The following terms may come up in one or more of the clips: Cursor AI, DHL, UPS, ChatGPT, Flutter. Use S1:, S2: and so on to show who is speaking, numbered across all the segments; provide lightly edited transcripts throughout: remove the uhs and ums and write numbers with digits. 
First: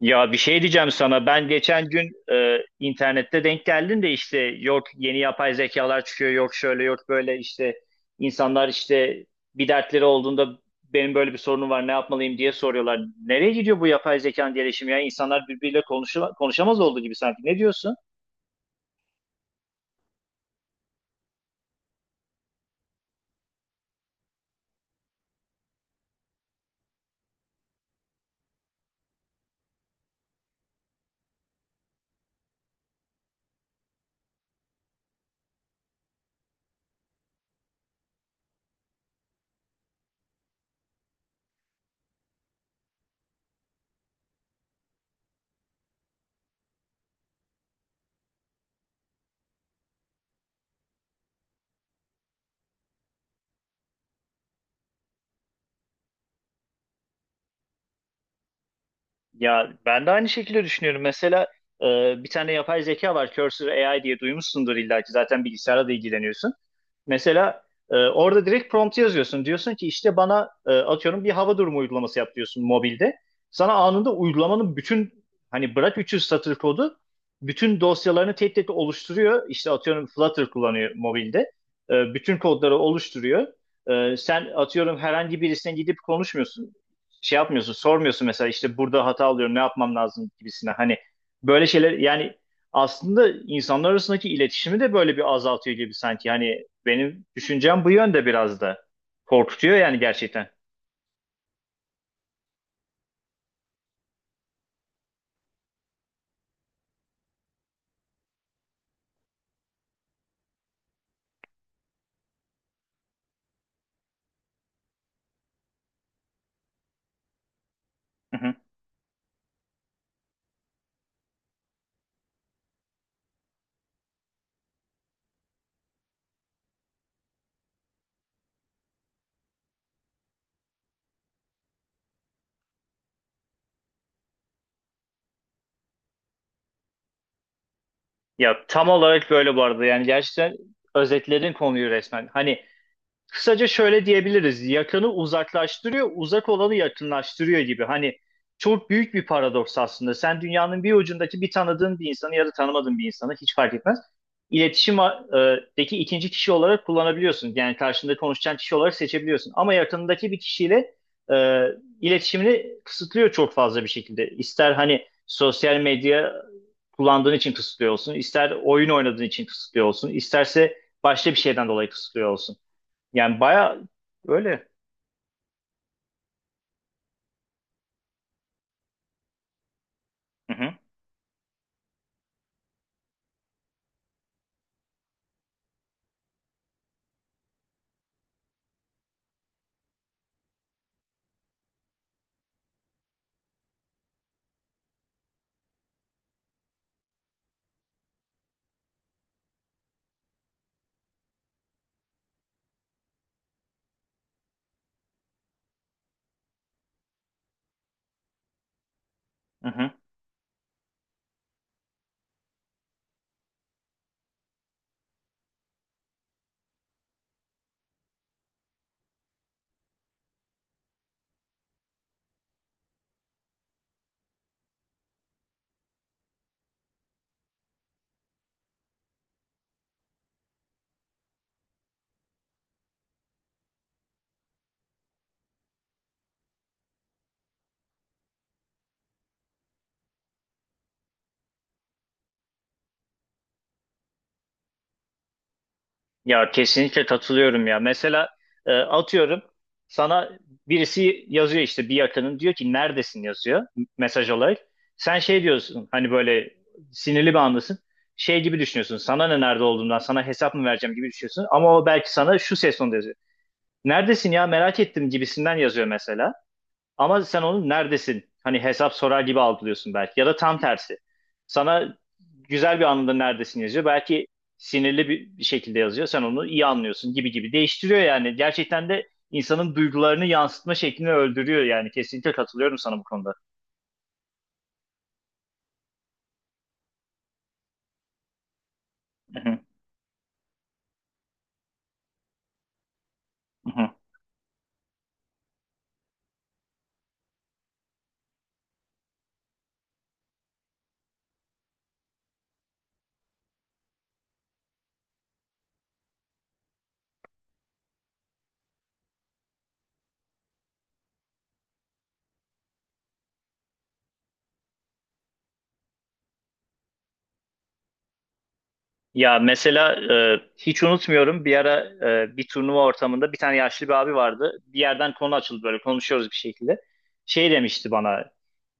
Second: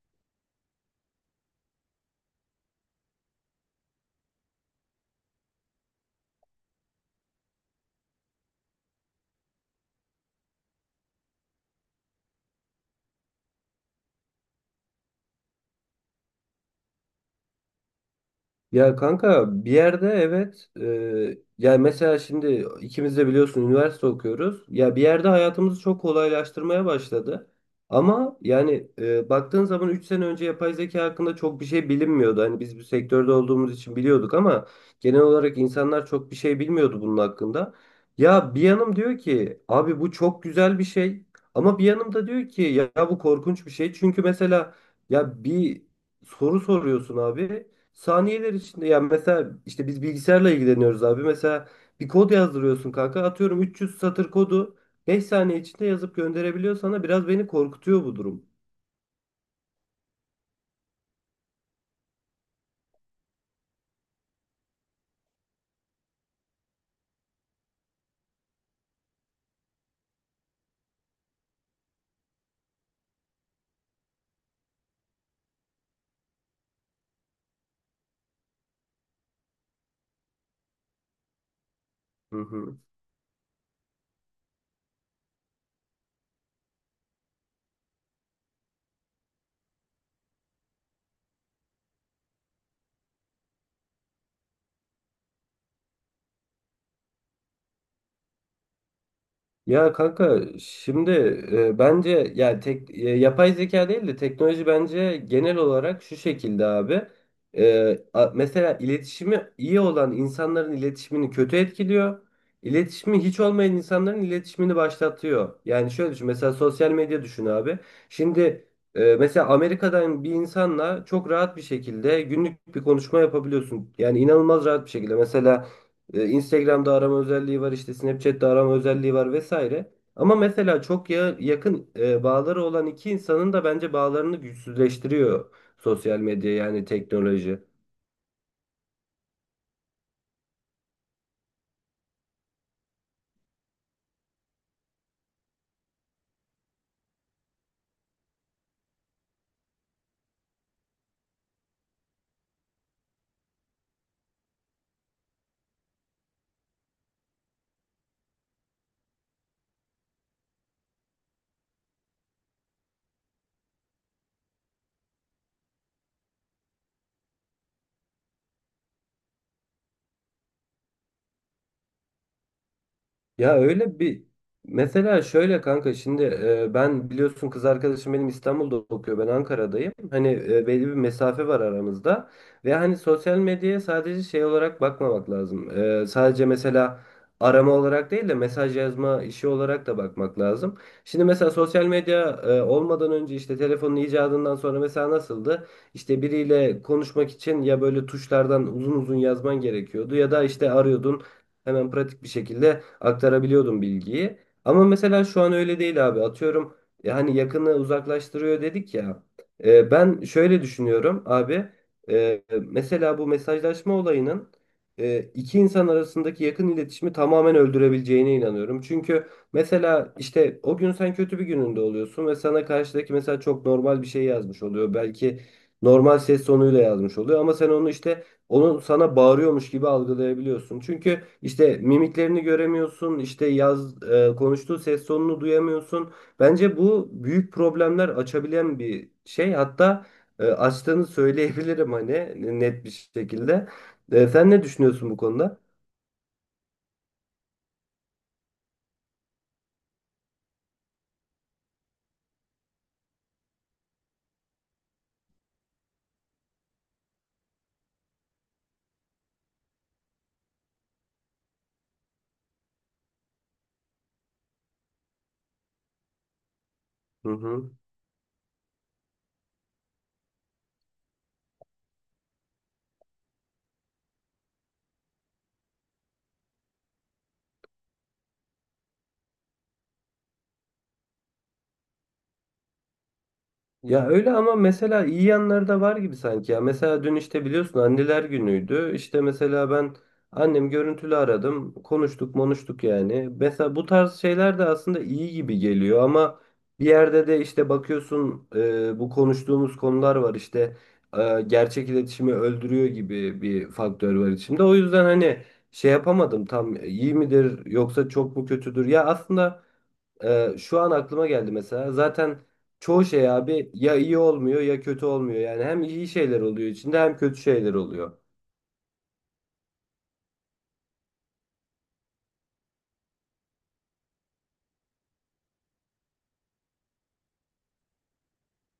S1: Ya bir şey diyeceğim sana. Ben geçen gün internette denk geldim de işte yok yeni yapay zekalar çıkıyor, yok şöyle yok böyle işte insanlar işte bir dertleri olduğunda benim böyle bir sorunum var ne yapmalıyım diye soruyorlar. Nereye gidiyor bu yapay zekanın gelişimi ya? İnsanlar birbiriyle konuşamaz olduğu gibi sanki. Ne diyorsun?
S2: Ya kanka bir yerde evet, yani mesela şimdi ikimiz de biliyorsun üniversite okuyoruz. Ya bir yerde hayatımızı çok kolaylaştırmaya başladı. Ama yani baktığın zaman 3 sene önce yapay zeka hakkında çok bir şey bilinmiyordu. Hani biz bu sektörde olduğumuz için biliyorduk ama genel olarak insanlar çok bir şey bilmiyordu bunun hakkında. Ya bir yanım diyor ki abi bu çok güzel bir şey, ama bir yanım da diyor ki ya bu korkunç bir şey. Çünkü mesela ya bir soru soruyorsun abi. Saniyeler içinde yani mesela işte biz bilgisayarla ilgileniyoruz abi. Mesela bir kod yazdırıyorsun kanka. Atıyorum 300 satır kodu 5 saniye içinde yazıp gönderebiliyor sana. Biraz beni korkutuyor bu durum.
S1: Ya ben de aynı şekilde düşünüyorum. Mesela e, bir tane yapay zeka var, Cursor AI diye duymuşsundur illa ki zaten bilgisayarla da ilgileniyorsun. Mesela orada direkt prompt yazıyorsun. Diyorsun ki işte bana atıyorum bir hava durumu uygulaması yap diyorsun mobilde. Sana anında uygulamanın bütün, hani bırak 300 satır kodu, bütün dosyalarını tek tek oluşturuyor. İşte atıyorum Flutter kullanıyor mobilde. Bütün
S2: Hı
S1: kodları
S2: hı.
S1: oluşturuyor. Sen atıyorum herhangi birisine gidip konuşmuyorsun, şey yapmıyorsun, sormuyorsun mesela işte burada hata alıyorum, ne yapmam lazım gibisine. Hani böyle şeyler yani aslında insanlar arasındaki iletişimi de böyle bir azaltıyor gibi sanki. Hani benim düşüncem bu yönde, biraz da korkutuyor
S2: Ya
S1: yani
S2: kanka
S1: gerçekten.
S2: şimdi bence yani tek yapay zeka değil de teknoloji bence genel olarak şu şekilde abi. Mesela iletişimi iyi olan insanların iletişimini kötü etkiliyor. İletişimi hiç olmayan insanların iletişimini başlatıyor. Yani şöyle düşün mesela sosyal medya düşün abi.
S1: Hı hı.
S2: Şimdi mesela Amerika'dan bir insanla çok rahat bir şekilde günlük bir konuşma yapabiliyorsun. Yani inanılmaz rahat bir şekilde. Mesela Instagram'da arama özelliği var, işte Snapchat'te arama özelliği var vesaire. Ama mesela çok yakın bağları olan iki insanın da bence bağlarını güçsüzleştiriyor sosyal medya yani teknoloji.
S1: Ya tam olarak böyle bu arada, yani gerçekten özetledin konuyu resmen. Hani kısaca şöyle diyebiliriz. Yakını uzaklaştırıyor, uzak olanı yakınlaştırıyor gibi. Hani çok büyük bir paradoks aslında. Sen dünyanın bir ucundaki bir tanıdığın bir insanı ya da tanımadığın bir insanı hiç fark etmez, İletişimdeki ikinci kişi olarak kullanabiliyorsun. Yani karşında konuşacağın kişi olarak seçebiliyorsun. Ama yakınındaki bir kişiyle e, iletişimini kısıtlıyor çok fazla bir şekilde. İster hani sosyal medya kullandığın için kısıtlıyor olsun, ister oyun oynadığın için kısıtlıyor olsun, isterse başka bir şeyden dolayı kısıtlıyor olsun. Yani
S2: Ya
S1: baya
S2: öyle bir
S1: öyle.
S2: mesela şöyle kanka şimdi ben biliyorsun kız arkadaşım benim İstanbul'da okuyor, ben Ankara'dayım. Hani
S1: Hı hı,
S2: belli bir mesafe var aramızda ve hani sosyal medyaya sadece şey olarak bakmamak lazım. Sadece mesela arama olarak değil de mesaj yazma işi olarak da bakmak lazım. Şimdi mesela sosyal medya olmadan önce işte telefonun icadından sonra mesela nasıldı? İşte biriyle konuşmak için ya böyle tuşlardan uzun uzun yazman gerekiyordu ya da işte arıyordun. Hemen pratik bir şekilde aktarabiliyordum bilgiyi. Ama mesela şu an öyle değil abi. Atıyorum hani yakını uzaklaştırıyor dedik ya.
S1: hı hı.
S2: Ben şöyle düşünüyorum abi. Mesela bu mesajlaşma olayının iki insan arasındaki yakın iletişimi tamamen öldürebileceğine inanıyorum. Çünkü mesela işte o gün sen kötü bir gününde oluyorsun ve sana karşıdaki mesela çok normal bir şey yazmış oluyor. Belki normal ses tonuyla yazmış oluyor ama sen onu işte onu sana bağırıyormuş gibi algılayabiliyorsun. Çünkü işte mimiklerini göremiyorsun, işte konuştuğu ses tonunu duyamıyorsun. Bence bu büyük problemler açabilen bir şey. Hatta açtığını söyleyebilirim hani net bir şekilde. Sen ne düşünüyorsun bu konuda?
S1: Ya kesinlikle katılıyorum ya. Mesela atıyorum sana birisi yazıyor işte bir yakının, diyor ki neredesin yazıyor mesaj olarak. Sen şey diyorsun, hani böyle sinirli bir andasın. Şey gibi düşünüyorsun, sana ne nerede olduğundan, sana hesap mı vereceğim gibi düşünüyorsun. Ama o belki sana şu ses tonunda yazıyor. Neredesin ya, merak ettim gibisinden yazıyor mesela. Ama
S2: Hı
S1: sen onu
S2: hı.
S1: neredesin, hani hesap sorar gibi algılıyorsun belki. Ya da tam tersi. Sana güzel bir anında neredesin yazıyor. Belki sinirli bir şekilde yazıyor. Sen onu iyi anlıyorsun gibi gibi. Değiştiriyor yani. Gerçekten de insanın duygularını yansıtma şeklini öldürüyor yani. Kesinlikle katılıyorum sana bu konuda.
S2: Ya öyle ama mesela iyi yanları da var gibi sanki ya. Mesela dün işte biliyorsun anneler günüydü. İşte
S1: Hı hı,
S2: mesela ben annem görüntülü aradım. Konuştuk monuştuk yani.
S1: hı
S2: Mesela bu
S1: hı.
S2: tarz şeyler de aslında iyi gibi geliyor ama bir yerde de işte bakıyorsun bu konuştuğumuz konular var işte gerçek iletişimi öldürüyor gibi bir faktör var içinde. O yüzden hani şey yapamadım tam, iyi midir yoksa çok mu kötüdür? Ya aslında şu an aklıma geldi mesela. Zaten çoğu şey abi ya iyi olmuyor ya kötü olmuyor. Yani hem iyi şeyler oluyor içinde hem kötü şeyler oluyor.
S1: Ya mesela hiç unutmuyorum bir ara bir turnuva ortamında bir tane yaşlı bir abi vardı. Bir yerden konu açıldı, böyle konuşuyoruz bir şekilde. Şey demişti bana,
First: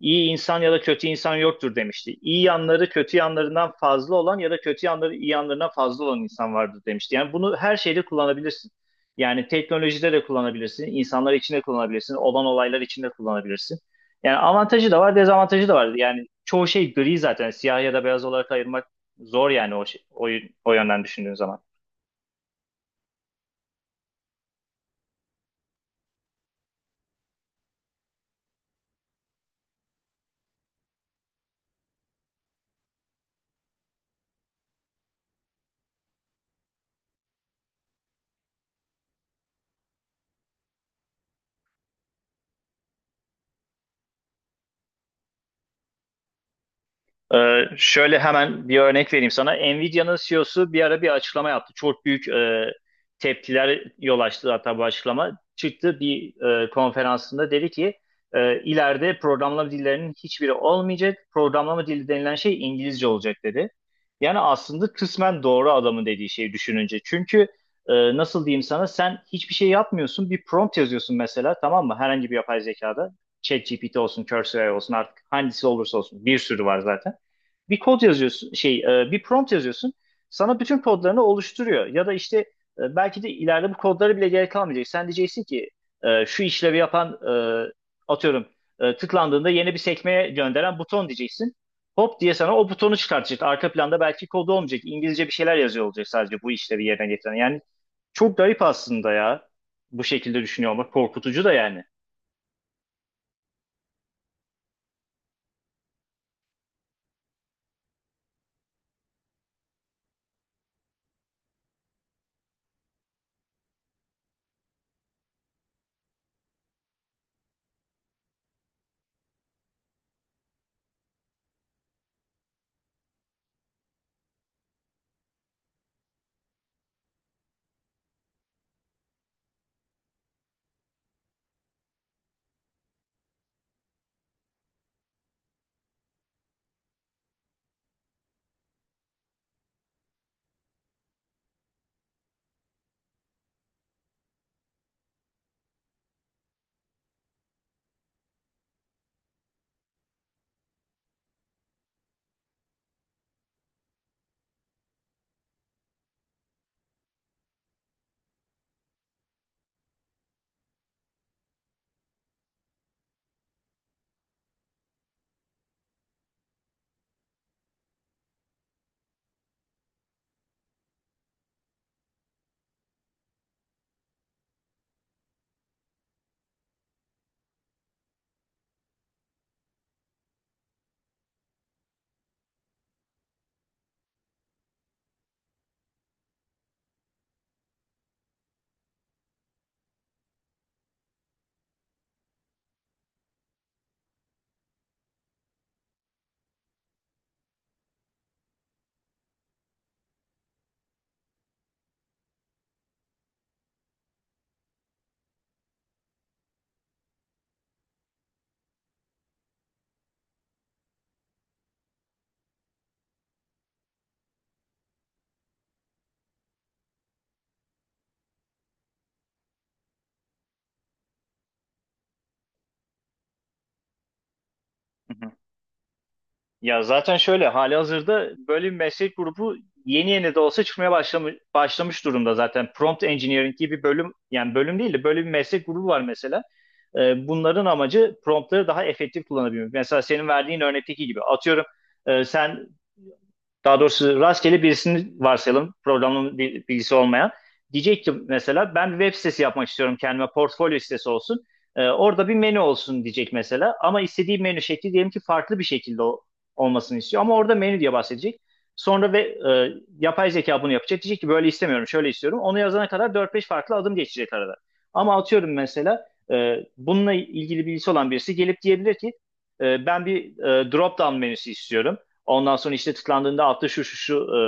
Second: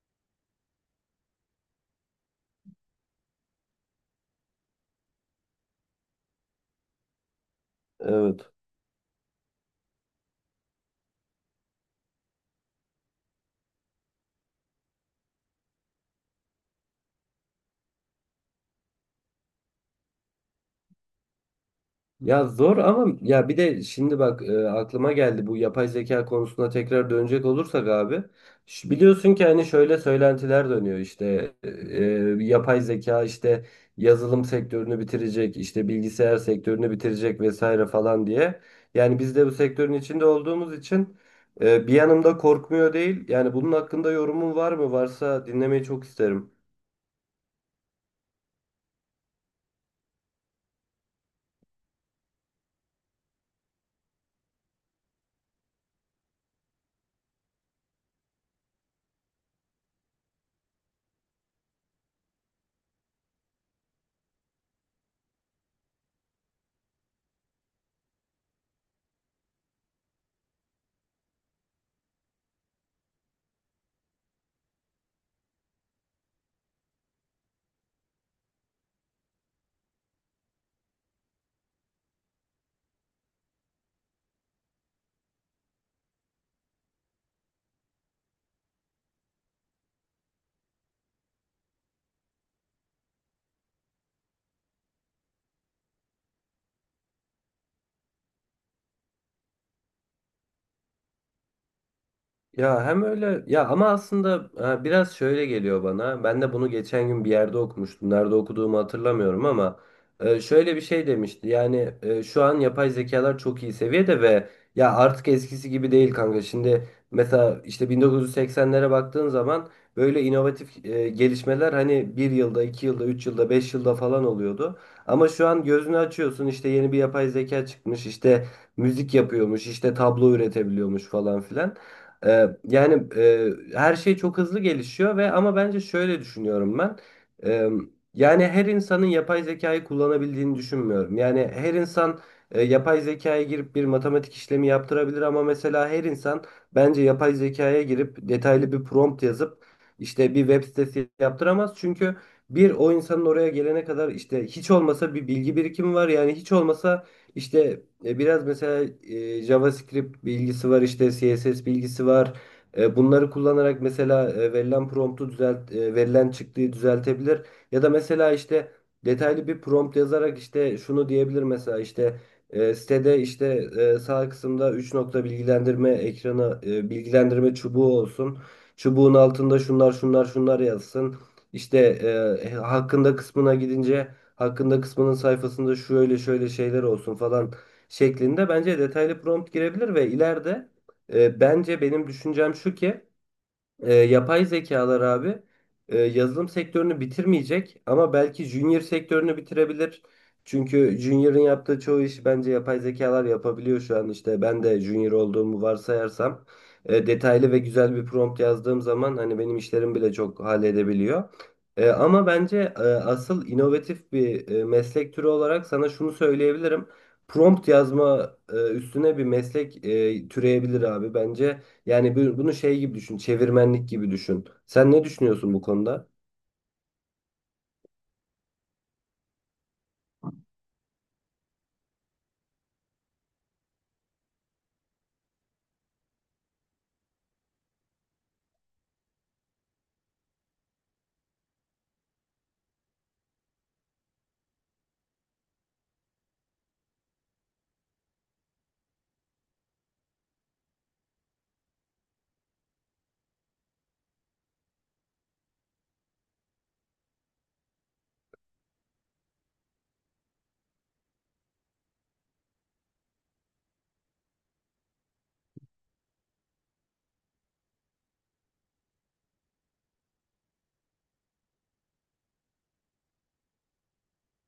S1: iyi insan ya da kötü insan yoktur demişti. İyi yanları kötü yanlarından fazla olan ya da kötü yanları iyi yanlarından fazla olan insan vardır demişti. Yani bunu her şeyde
S2: Evet.
S1: kullanabilirsin. Yani teknolojide de kullanabilirsin, insanlar için de kullanabilirsin, olan olaylar için de kullanabilirsin. Yani avantajı da var, dezavantajı da var. Yani çoğu şey gri zaten, siyah ya da beyaz olarak ayırmak zor yani o yönden düşündüğün zaman.
S2: Ya zor ama ya bir de şimdi bak aklıma geldi, bu yapay zeka konusuna tekrar dönecek olursak abi. Biliyorsun ki hani şöyle söylentiler dönüyor işte yapay zeka işte yazılım sektörünü bitirecek, işte bilgisayar sektörünü bitirecek vesaire falan diye. Yani biz de bu sektörün içinde olduğumuz için bir yanımda korkmuyor değil. Yani bunun hakkında yorumun var mı? Varsa dinlemeyi çok isterim.
S1: Şöyle hemen bir örnek vereyim sana. Nvidia'nın CEO'su bir ara bir açıklama yaptı. Çok büyük tepkiler yol açtı hatta bu açıklama. Çıktı bir konferansında dedi ki ileride programlama dillerinin hiçbiri olmayacak. Programlama dili denilen şey İngilizce olacak dedi. Yani aslında kısmen doğru adamın dediği şeyi düşününce. Çünkü nasıl diyeyim sana, sen hiçbir şey yapmıyorsun. Bir prompt yazıyorsun mesela, tamam mı? Herhangi bir yapay zekada. ChatGPT olsun, Cursor olsun, artık hangisi olursa olsun bir sürü var zaten, bir kod yazıyorsun, bir prompt yazıyorsun, sana bütün kodlarını oluşturuyor. Ya da işte belki de ileride bu kodlara bile gerek kalmayacak. Sen diyeceksin ki şu işlevi yapan, e, atıyorum, tıklandığında yeni bir sekmeye gönderen buton diyeceksin, hop diye sana o butonu çıkartacak, arka planda belki kodu olmayacak, İngilizce bir şeyler yazıyor olacak sadece bu işlevi yerine getiren. Yani çok garip aslında ya, bu şekilde düşünüyor olmak korkutucu da yani.
S2: Ya hem öyle ya ama aslında biraz şöyle geliyor bana. Ben de bunu geçen gün bir yerde okumuştum. Nerede okuduğumu hatırlamıyorum ama şöyle bir şey demişti. Yani şu an yapay zekalar çok iyi seviyede ve ya artık eskisi gibi değil kanka. Şimdi mesela işte 1980'lere baktığın zaman böyle inovatif gelişmeler hani bir yılda, iki yılda, üç yılda, beş yılda falan oluyordu. Ama şu an gözünü açıyorsun işte yeni bir yapay zeka çıkmış, işte müzik yapıyormuş, işte tablo üretebiliyormuş falan filan. Yani her şey çok hızlı gelişiyor ve ama bence şöyle düşünüyorum ben. Ee, Yani her insanın yapay zekayı kullanabildiğini düşünmüyorum. Yani her insan yapay zekaya girip bir matematik işlemi yaptırabilir ama mesela her insan bence yapay zekaya girip detaylı bir prompt yazıp işte bir web sitesi yaptıramaz. Çünkü bir, o insanın oraya gelene kadar işte hiç olmasa bir bilgi birikimi var. Yani hiç olmasa işte biraz mesela JavaScript bilgisi var, işte CSS bilgisi var. Bunları kullanarak mesela verilen promptu düzelt, verilen çıktığı düzeltebilir. Ya da mesela işte detaylı bir prompt yazarak işte şunu diyebilir mesela, işte sitede işte sağ kısımda üç nokta bilgilendirme ekranı, bilgilendirme çubuğu olsun. Çubuğun altında şunlar şunlar şunlar yazsın. İşte hakkında kısmına gidince hakkında kısmının sayfasında şöyle şöyle şeyler olsun falan şeklinde bence detaylı prompt girebilir. Ve ileride bence benim düşüncem şu ki yapay zekalar abi yazılım sektörünü bitirmeyecek ama belki junior sektörünü bitirebilir. Çünkü junior'ın yaptığı çoğu işi bence yapay zekalar yapabiliyor şu an, işte ben de junior olduğumu varsayarsam detaylı ve güzel bir prompt yazdığım zaman hani benim işlerim bile çok halledebiliyor. Ama bence asıl inovatif bir meslek türü olarak sana şunu söyleyebilirim. Prompt yazma üstüne bir meslek türeyebilir abi. Bence yani bunu şey gibi düşün, çevirmenlik gibi düşün. Sen ne düşünüyorsun bu konuda?
S1: Ya zaten şöyle halihazırda böyle bir meslek grubu yeni yeni de olsa çıkmaya başlamış durumda zaten. Prompt Engineering gibi bir bölüm, yani bölüm değil de böyle bir meslek grubu var mesela. Bunların amacı promptları daha efektif kullanabilmek. Mesela senin verdiğin örnekteki gibi atıyorum sen, daha doğrusu rastgele birisini varsayalım. Programlama bilgisi olmayan. Diyecek ki mesela ben bir web sitesi yapmak istiyorum kendime. Portfolyo sitesi olsun. Orada bir menü olsun diyecek mesela. Ama istediği menü şekli diyelim ki farklı bir şekilde olmasını istiyor. Ama orada menü diye bahsedecek. Sonra ve yapay zeka bunu yapacak. Diyecek ki böyle istemiyorum, şöyle istiyorum. Onu yazana kadar dört beş farklı adım geçecek arada. Ama atıyorum mesela bununla ilgili bilgisi olan birisi gelip diyebilir ki ben bir drop down menüsü istiyorum. Ondan sonra işte tıklandığında altta şu şu şu e,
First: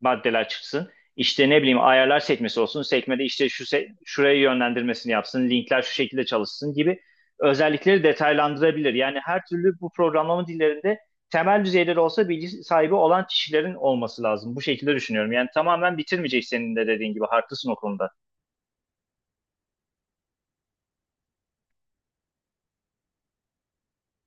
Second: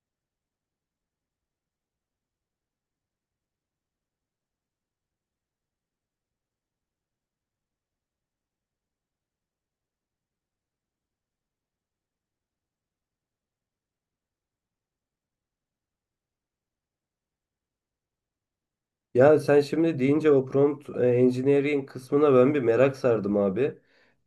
S1: maddeler çıksın. İşte ne bileyim ayarlar sekmesi olsun. Sekmede işte şuraya yönlendirmesini yapsın. Linkler şu şekilde çalışsın gibi özellikleri detaylandırabilir. Yani her türlü bu programlama dillerinde temel düzeyleri olsa bilgi sahibi olan kişilerin olması lazım. Bu şekilde düşünüyorum. Yani tamamen bitirmeyecek senin de dediğin gibi. Haklısın o konuda.
S2: Ya sen şimdi deyince o prompt engineering kısmına ben bir merak sardım abi.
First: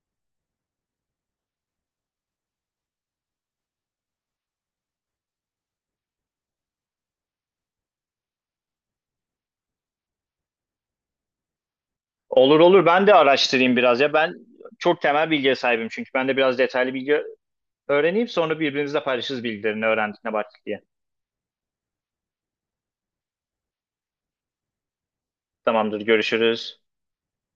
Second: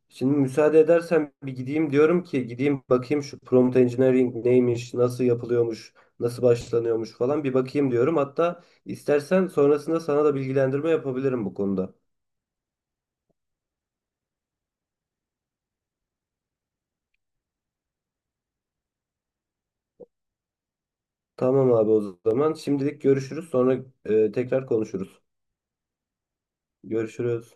S2: Şimdi müsaade edersen bir gideyim, diyorum ki gideyim bakayım şu prompt engineering neymiş, nasıl yapılıyormuş, nasıl başlanıyormuş falan, bir bakayım diyorum. Hatta istersen sonrasında sana da bilgilendirme yapabilirim bu konuda.
S1: Olur olur, ben de araştırayım biraz ya. Ben çok temel bilgiye sahibim çünkü. Ben de biraz detaylı bilgi öğreneyim. Sonra birbirimizle paylaşırız bilgilerini, öğrendik ne baktık diye.
S2: Tamam abi, o zaman şimdilik görüşürüz, sonra tekrar konuşuruz.
S1: Tamamdır, görüşürüz.
S2: Görüşürüz.